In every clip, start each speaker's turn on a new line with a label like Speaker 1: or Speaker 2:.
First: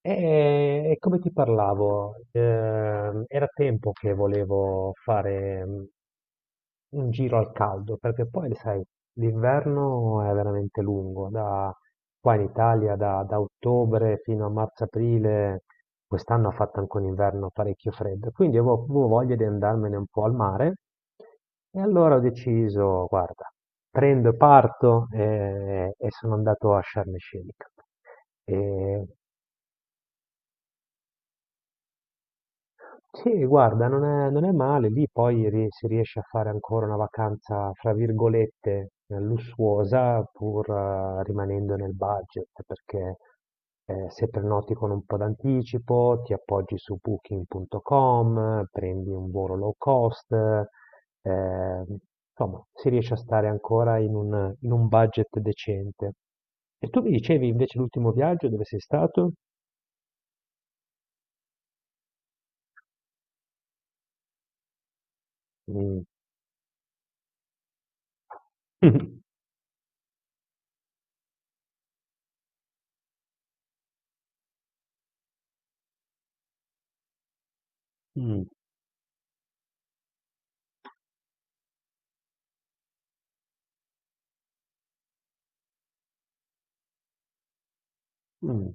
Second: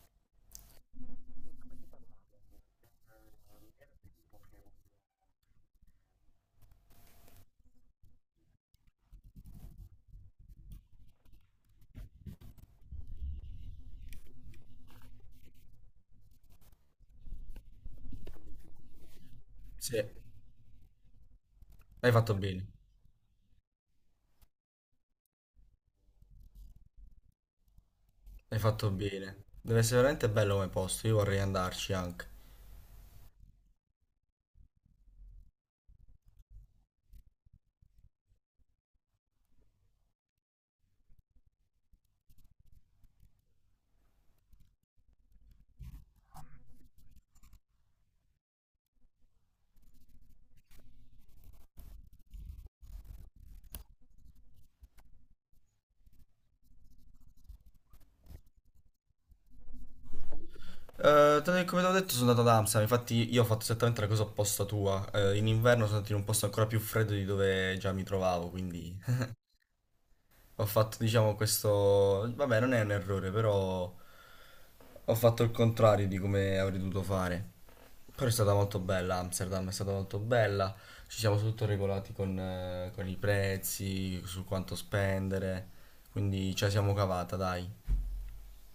Speaker 1: E, e come ti parlavo, era tempo che volevo fare un giro al caldo, perché poi, sai, l'inverno è veramente lungo, da qua in Italia, da ottobre fino a marzo-aprile, quest'anno ha fatto anche un inverno parecchio freddo, quindi avevo voglia di andarmene
Speaker 2: Sì,
Speaker 1: un po' al mare, e
Speaker 2: hai
Speaker 1: allora ho
Speaker 2: fatto bene,
Speaker 1: deciso, guarda, prendo e parto, e sono andato a Sharm el Sheikh.
Speaker 2: hai fatto
Speaker 1: E
Speaker 2: bene. Deve essere veramente bello come posto, io vorrei andarci anche.
Speaker 1: sì, guarda, non è male, lì poi si riesce a fare ancora una vacanza, fra virgolette, lussuosa, pur rimanendo nel budget, perché se prenoti con un po' d'anticipo, ti appoggi su booking.com, prendi un volo low cost, insomma, si riesce a stare ancora in in un budget decente. E tu mi dicevi invece l'ultimo viaggio dove sei stato?
Speaker 2: Come ti ho detto sono andato ad Amsterdam, infatti io ho fatto esattamente la cosa opposta tua. In inverno sono
Speaker 1: Mm.
Speaker 2: andato in un posto ancora più freddo di dove già mi trovavo, quindi ho fatto, diciamo, questo. Vabbè, non è un errore, però ho fatto il contrario di come avrei dovuto fare. Però è
Speaker 1: Mm.
Speaker 2: stata molto bella, Amsterdam è stata molto bella. Ci siamo tutto regolati con i prezzi, su quanto spendere. Quindi ce la siamo cavata, dai.
Speaker 1: Mh.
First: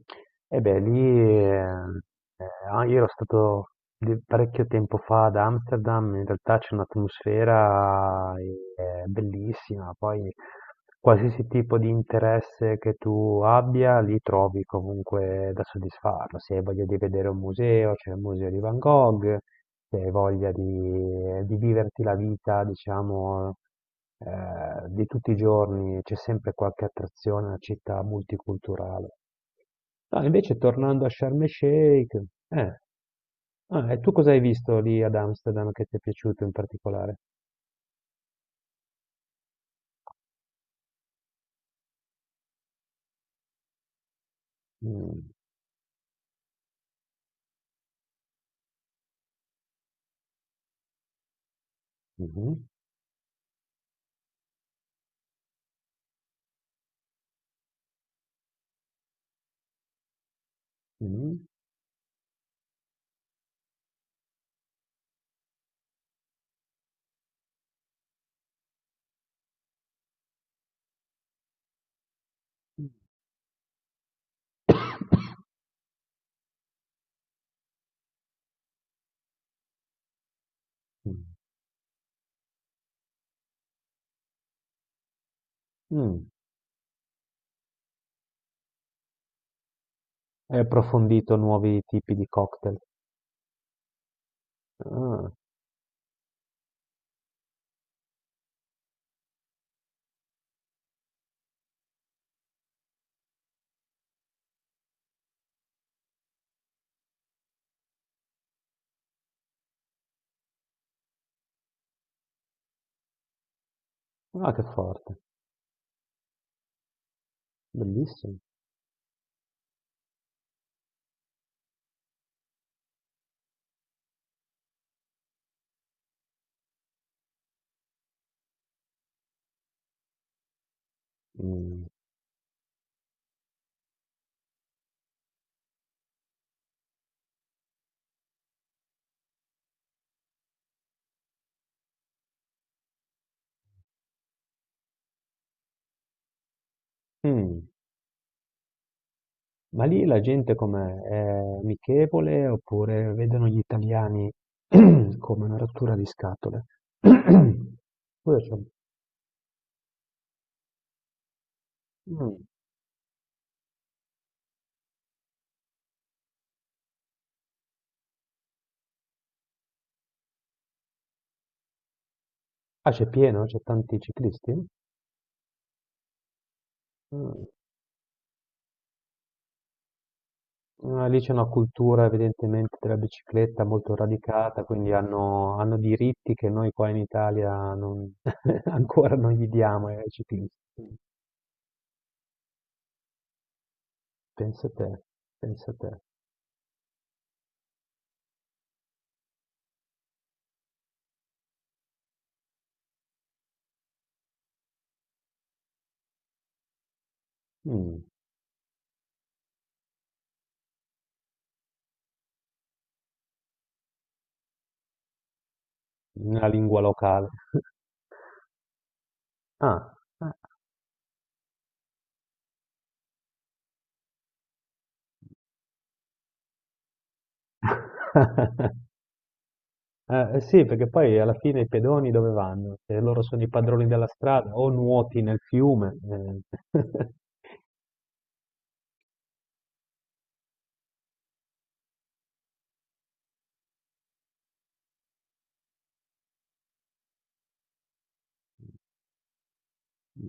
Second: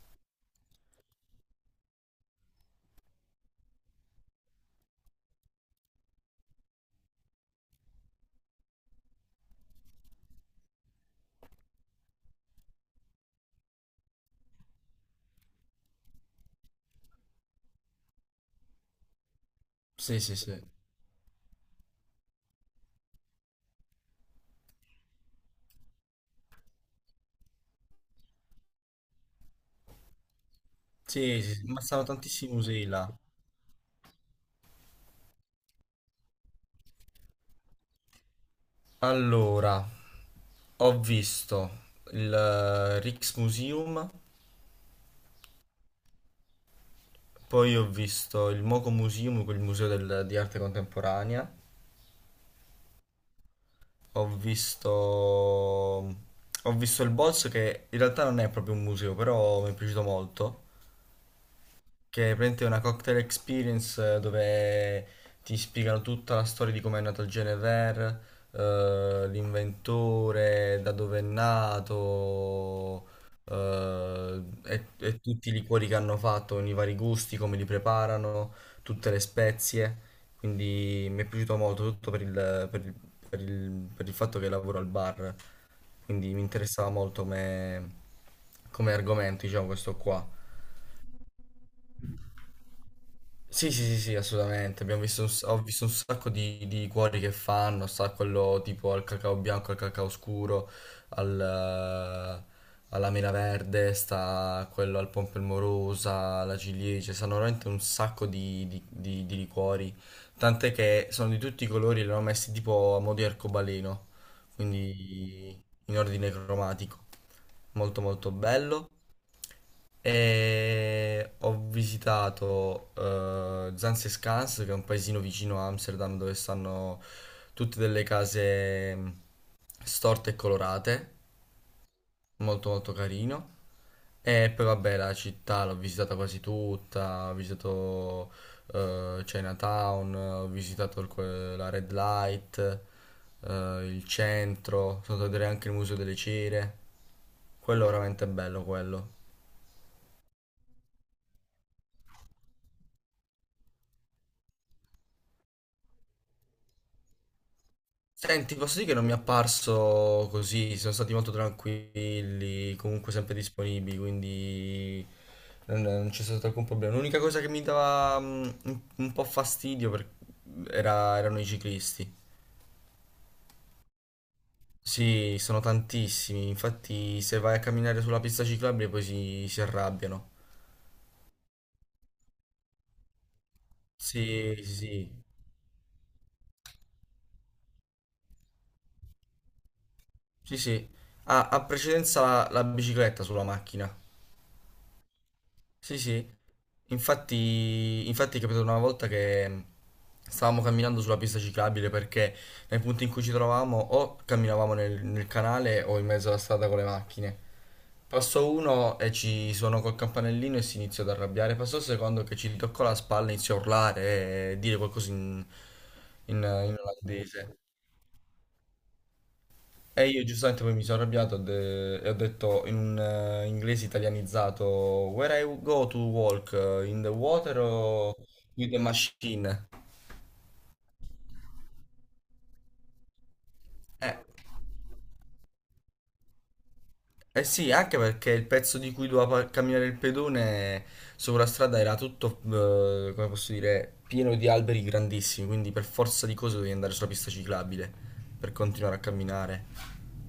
Speaker 1: E beh, lì, ehm, ah, io ero stato di parecchio tempo fa ad Amsterdam, in realtà c'è un'atmosfera, bellissima, poi qualsiasi tipo di interesse che tu abbia, lì trovi comunque da soddisfarlo. Se hai voglia di vedere un museo, c'è il museo di Van Gogh, se hai
Speaker 2: Sì, sì,
Speaker 1: voglia
Speaker 2: sì.
Speaker 1: di viverti la vita, diciamo, di tutti i giorni, c'è sempre qualche attrazione, è una città multiculturale. No, invece tornando a
Speaker 2: Sì,
Speaker 1: Sharm
Speaker 2: sì, sì, ma stanno
Speaker 1: el-Sheikh,
Speaker 2: tantissimi
Speaker 1: eh.
Speaker 2: musei là.
Speaker 1: Ah, e tu cosa hai visto lì ad Amsterdam che ti è piaciuto in particolare?
Speaker 2: Allora, ho visto il Rijksmuseum,
Speaker 1: Mm,
Speaker 2: poi ho visto il Moco Museum, quel museo di arte contemporanea.
Speaker 1: mhm,
Speaker 2: Ho visto... Ho visto il boss che in realtà non è proprio un museo, però mi è piaciuto molto.
Speaker 1: mhm,
Speaker 2: Che è praticamente una cocktail experience dove ti spiegano tutta la storia di come è nato il Genever, l'inventore, da dove è nato, e tutti i liquori che hanno fatto, i vari gusti, come li preparano, tutte le spezie. Quindi
Speaker 1: mm,
Speaker 2: mi è piaciuto molto, tutto per il fatto che lavoro al bar.
Speaker 1: mm.
Speaker 2: Quindi mi interessava molto come argomento, diciamo, questo qua.
Speaker 1: Hai approfondito nuovi tipi di cocktail.
Speaker 2: Sì, sì, sì, sì, assolutamente. Abbiamo visto un
Speaker 1: Ah,
Speaker 2: s- Ho visto un sacco di cuori che fanno, sta quello tipo al cacao bianco, al cacao scuro, al, eh, alla mela verde, sta quello al pompelmorosa, alla ciliegia, stanno veramente un sacco di liquori. Tant'è che sono di tutti i colori, li hanno messi tipo a mo' di arcobaleno,
Speaker 1: ah, che forte,
Speaker 2: quindi in ordine cromatico. Molto molto
Speaker 1: bellissimo.
Speaker 2: bello. E ho visitato Zans e Scans, che è un paesino vicino a Amsterdam dove stanno tutte delle case storte e colorate,
Speaker 1: Mm,
Speaker 2: molto molto carino. E poi vabbè la città l'ho visitata quasi tutta, ho visitato Chinatown, ho visitato la Red Light, il centro, sono andato a vedere anche il Museo delle Cere.
Speaker 1: mm.
Speaker 2: Quello è veramente bello quello.
Speaker 1: Ma lì la gente com'è? È amichevole oppure vedono gli italiani come una rottura di scatole? Pure
Speaker 2: Senti,
Speaker 1: c'è-
Speaker 2: posso dire che non mi è apparso così, sono stati molto
Speaker 1: Mm.
Speaker 2: tranquilli, comunque sempre disponibili, quindi non c'è stato alcun problema. L'unica cosa che mi dava un po' fastidio erano i ciclisti.
Speaker 1: Ah, c'è pieno? C'è tanti ciclisti?
Speaker 2: Sì, sono tantissimi, infatti se
Speaker 1: Mm.
Speaker 2: vai a camminare sulla pista ciclabile poi si arrabbiano.
Speaker 1: Ah, lì c'è una cultura evidentemente della bicicletta molto
Speaker 2: Sì,
Speaker 1: radicata,
Speaker 2: sì,
Speaker 1: quindi
Speaker 2: sì,
Speaker 1: hanno diritti che noi qua in Italia non- ancora non gli diamo ai ciclisti.
Speaker 2: sì, sì. Ah, ha precedenza la bicicletta sulla macchina.
Speaker 1: Pensa te, pensa te.
Speaker 2: Sì, sì, infatti è capitato una volta che stavamo camminando sulla pista ciclabile perché nei punti in cui ci trovavamo o camminavamo nel canale o in mezzo alla strada con le macchine.
Speaker 1: Mm,
Speaker 2: Passò uno e ci suonò col campanellino e si iniziò ad arrabbiare. Passò il secondo che ci toccò la spalla e iniziò a urlare e dire qualcosa in, in, in,
Speaker 1: una lingua locale.
Speaker 2: olandese.
Speaker 1: Ah.
Speaker 2: E io giustamente poi mi sono arrabbiato, e ho detto in un inglese italianizzato: "Where I go to walk? In the water o with the machine?"
Speaker 1: Sì, perché poi alla fine i pedoni dove vanno? Se loro sono i padroni della
Speaker 2: Eh,
Speaker 1: strada, o nuoti nel fiume, eh.
Speaker 2: eh sì, anche perché il pezzo di cui doveva camminare il pedone sopra la strada era tutto, come posso dire, pieno di alberi grandissimi, quindi per forza di cose dovevi andare sulla pista ciclabile per continuare a camminare.
Speaker 1: Mm.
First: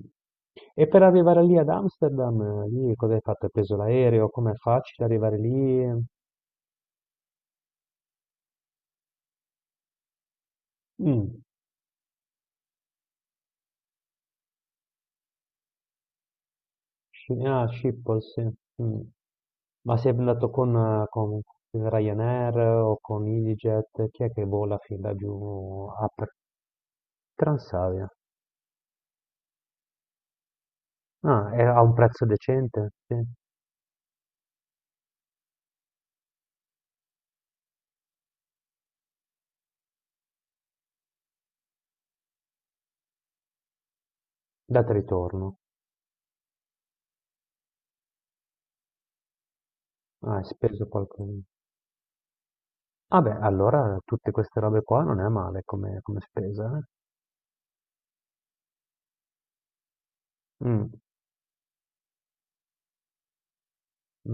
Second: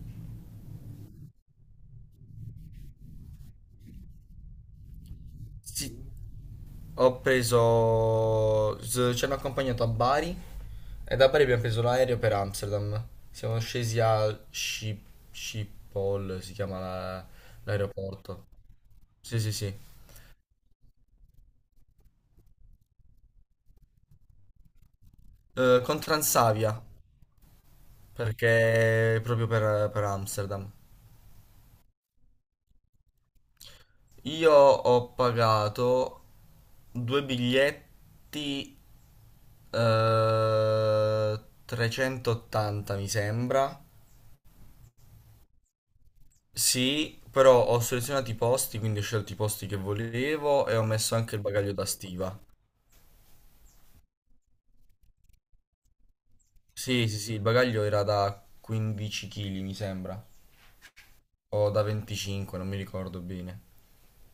Speaker 1: E per arrivare lì ad Amsterdam, lì cosa hai fatto? Hai preso l'aereo? Com'è facile arrivare lì?
Speaker 2: Sì. Ho preso. Ci hanno accompagnato a Bari e da
Speaker 1: Mm.
Speaker 2: Bari abbiamo preso l'aereo per Amsterdam. Siamo scesi a Schiphol, si chiama
Speaker 1: Ah, Schiphol, sì.
Speaker 2: l'aeroporto.
Speaker 1: Mm.
Speaker 2: Sì, sì, sì.
Speaker 1: Ma sei andato con Ryanair o con EasyJet? Chi è che vola fin da giù
Speaker 2: Con
Speaker 1: a
Speaker 2: Transavia,
Speaker 1: Transavia?
Speaker 2: perché proprio per Amsterdam.
Speaker 1: Ah, è a un prezzo decente? Sì.
Speaker 2: Io ho pagato due biglietti eh, 380, mi sembra.
Speaker 1: Data e ritorno.
Speaker 2: Sì, però ho selezionato i posti, quindi ho scelto i posti che
Speaker 1: Ah, hai
Speaker 2: volevo e ho
Speaker 1: speso
Speaker 2: messo
Speaker 1: qualcosa.
Speaker 2: anche il bagaglio da stiva.
Speaker 1: Ah beh, allora tutte queste robe qua non è male come, come spesa, eh?
Speaker 2: Sì, sì, sì, il bagaglio era da 15 kg, mi sembra,
Speaker 1: Mm.
Speaker 2: o da 25, non mi ricordo bene.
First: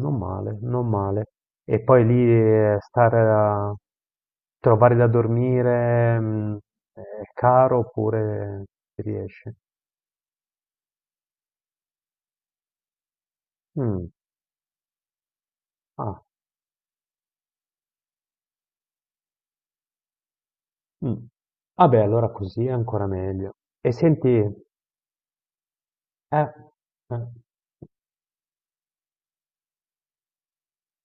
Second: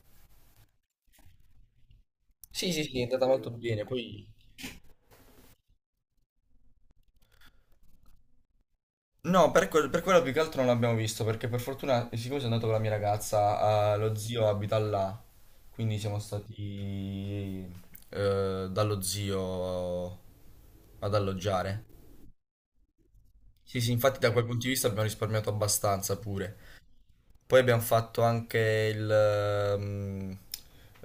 Speaker 1: Non male, non male. E poi lì
Speaker 2: Sì, sì, sì, è
Speaker 1: stare
Speaker 2: andata molto
Speaker 1: a
Speaker 2: bene, poi.
Speaker 1: trovare da dormire è caro oppure si
Speaker 2: No,
Speaker 1: riesce?
Speaker 2: per quello più che altro non l'abbiamo visto, perché per fortuna, siccome sono andato con la mia ragazza,
Speaker 1: Mm,
Speaker 2: lo zio abita là, quindi siamo
Speaker 1: ah,
Speaker 2: stati dallo zio ad
Speaker 1: mm.
Speaker 2: alloggiare.
Speaker 1: Vabbè, allora così è ancora meglio.
Speaker 2: Sì,
Speaker 1: E
Speaker 2: sì, infatti
Speaker 1: senti,
Speaker 2: da quel punto di vista abbiamo risparmiato abbastanza pure.
Speaker 1: eh,
Speaker 2: Poi abbiamo fatto anche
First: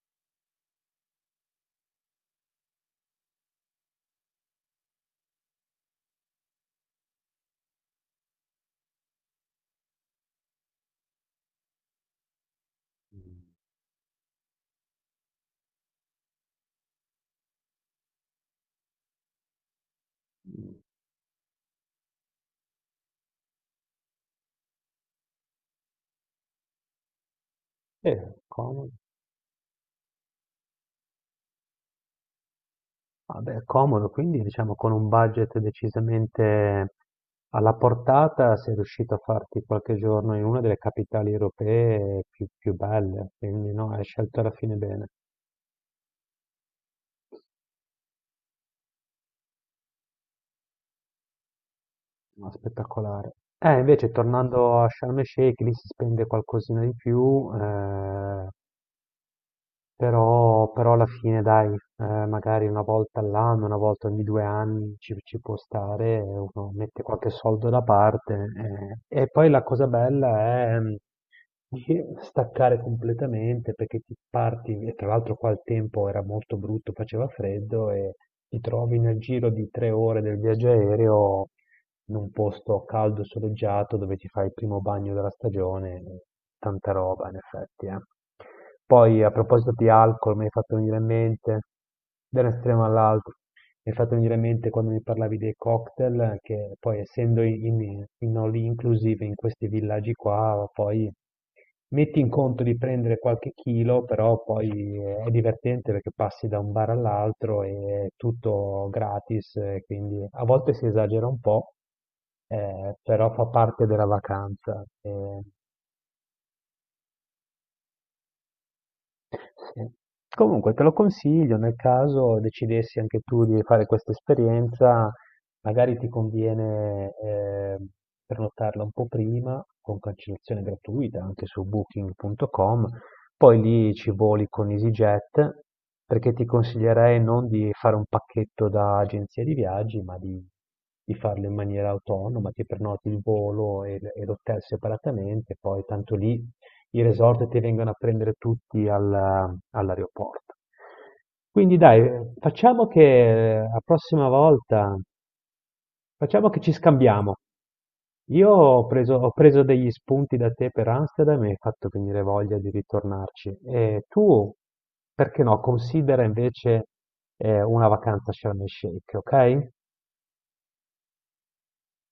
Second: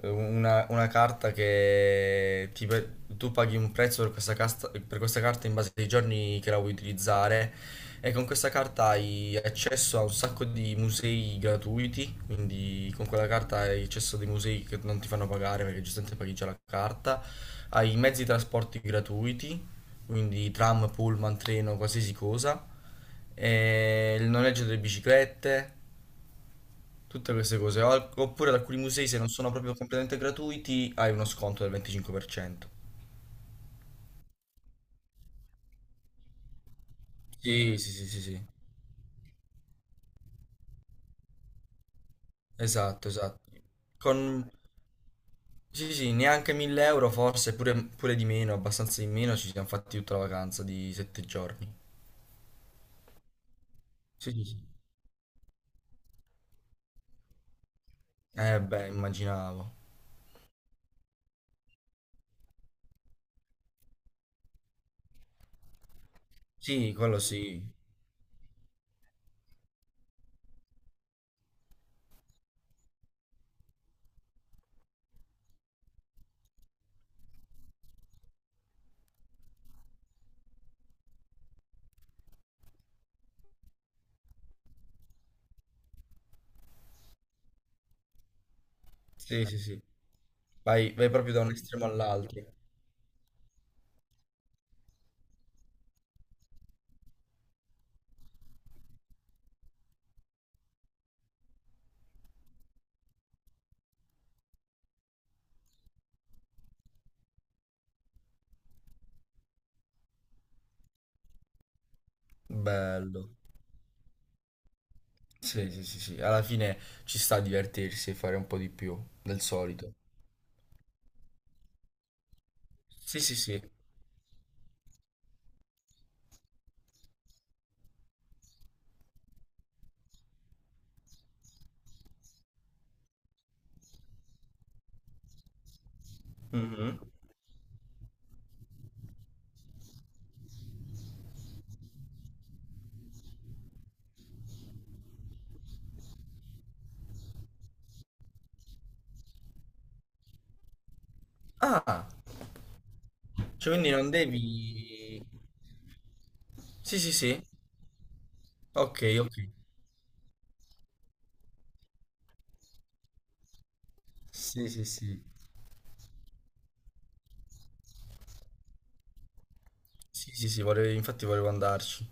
Speaker 2: una carta che tu paghi un prezzo per questa carta in base ai giorni che la vuoi utilizzare, e con questa carta hai accesso a un sacco di musei gratuiti, quindi con quella carta hai accesso a dei musei che non ti fanno pagare perché giustamente paghi già la carta, hai i mezzi di trasporti gratuiti, quindi
Speaker 1: mm,
Speaker 2: tram, pullman, treno, qualsiasi cosa, e il noleggio delle biciclette. Tutte queste cose. Oppure ad alcuni
Speaker 1: comodo.
Speaker 2: musei, se non sono proprio completamente gratuiti, hai uno sconto del 25%.
Speaker 1: Vabbè, comodo, quindi diciamo con un budget decisamente alla
Speaker 2: Sì, sì, sì, sì, sì.
Speaker 1: portata sei riuscito a farti qualche giorno in una delle capitali europee più
Speaker 2: Esatto,
Speaker 1: belle,
Speaker 2: esatto.
Speaker 1: quindi no, hai scelto alla
Speaker 2: Con,
Speaker 1: fine bene,
Speaker 2: sì, sì, neanche 1000 euro forse, pure, pure di meno, abbastanza di meno, ci siamo fatti tutta la vacanza di 7 giorni.
Speaker 1: ma spettacolare. Invece
Speaker 2: Sì, sì, sì.
Speaker 1: tornando a Sharm el Sheikh, lì si spende qualcosina di più,
Speaker 2: Eh beh, immaginavo.
Speaker 1: Però alla fine, dai, magari una volta all'anno, una volta ogni 2 anni ci può stare, uno
Speaker 2: Sì,
Speaker 1: mette
Speaker 2: quello
Speaker 1: qualche
Speaker 2: sì.
Speaker 1: soldo da parte, eh. E poi la cosa bella è di staccare completamente perché ti parti, e tra l'altro qua il tempo era molto brutto, faceva freddo e ti trovi nel giro di 3 ore del viaggio aereo in un posto caldo, soleggiato, dove ti fai il primo bagno della stagione, tanta roba in effetti, eh. Poi a
Speaker 2: Sì, sì,
Speaker 1: proposito
Speaker 2: sì.
Speaker 1: di alcol, mi hai fatto
Speaker 2: Vai,
Speaker 1: venire in
Speaker 2: vai proprio da un
Speaker 1: mente,
Speaker 2: estremo
Speaker 1: da
Speaker 2: all'altro.
Speaker 1: un estremo all'altro. Mi hai fatto venire in mente quando mi parlavi dei cocktail, che poi essendo in all inclusive in questi villaggi qua, poi metti in conto di prendere qualche chilo, però poi è divertente perché passi da un bar all'altro e è tutto gratis, quindi a volte si esagera un po', però
Speaker 2: Bello.
Speaker 1: fa parte della vacanza, eh.
Speaker 2: Sì, sì, sì, sì. Alla fine ci sta a divertirsi e fare un po' di più del
Speaker 1: Sì.
Speaker 2: solito.
Speaker 1: Comunque te lo consiglio nel caso decidessi anche
Speaker 2: Sì, sì,
Speaker 1: tu
Speaker 2: sì.
Speaker 1: di fare questa esperienza, magari ti conviene prenotarla un po' prima con cancellazione gratuita anche su booking.com, poi lì ci voli con EasyJet perché ti
Speaker 2: Mhm.
Speaker 1: consiglierei non di fare un pacchetto da agenzia di viaggi, ma di farlo in maniera autonoma, ti prenoti il volo e l'hotel separatamente, poi tanto lì i resort ti vengono a prendere tutti all'aeroporto. Quindi dai,
Speaker 2: Ah,
Speaker 1: facciamo che
Speaker 2: cioè
Speaker 1: la
Speaker 2: quindi non
Speaker 1: prossima volta,
Speaker 2: devi.
Speaker 1: facciamo che ci
Speaker 2: Sì, sì,
Speaker 1: scambiamo.
Speaker 2: sì. Ok,
Speaker 1: Ho
Speaker 2: ok.
Speaker 1: preso degli spunti da te per Amsterdam e mi hai fatto venire voglia di ritornarci. E tu,
Speaker 2: Sì, sì, sì,
Speaker 1: perché no, considera invece una vacanza a Sharm el Sheikh, ok?
Speaker 2: Sì, sì, sì, infatti volevo andarci.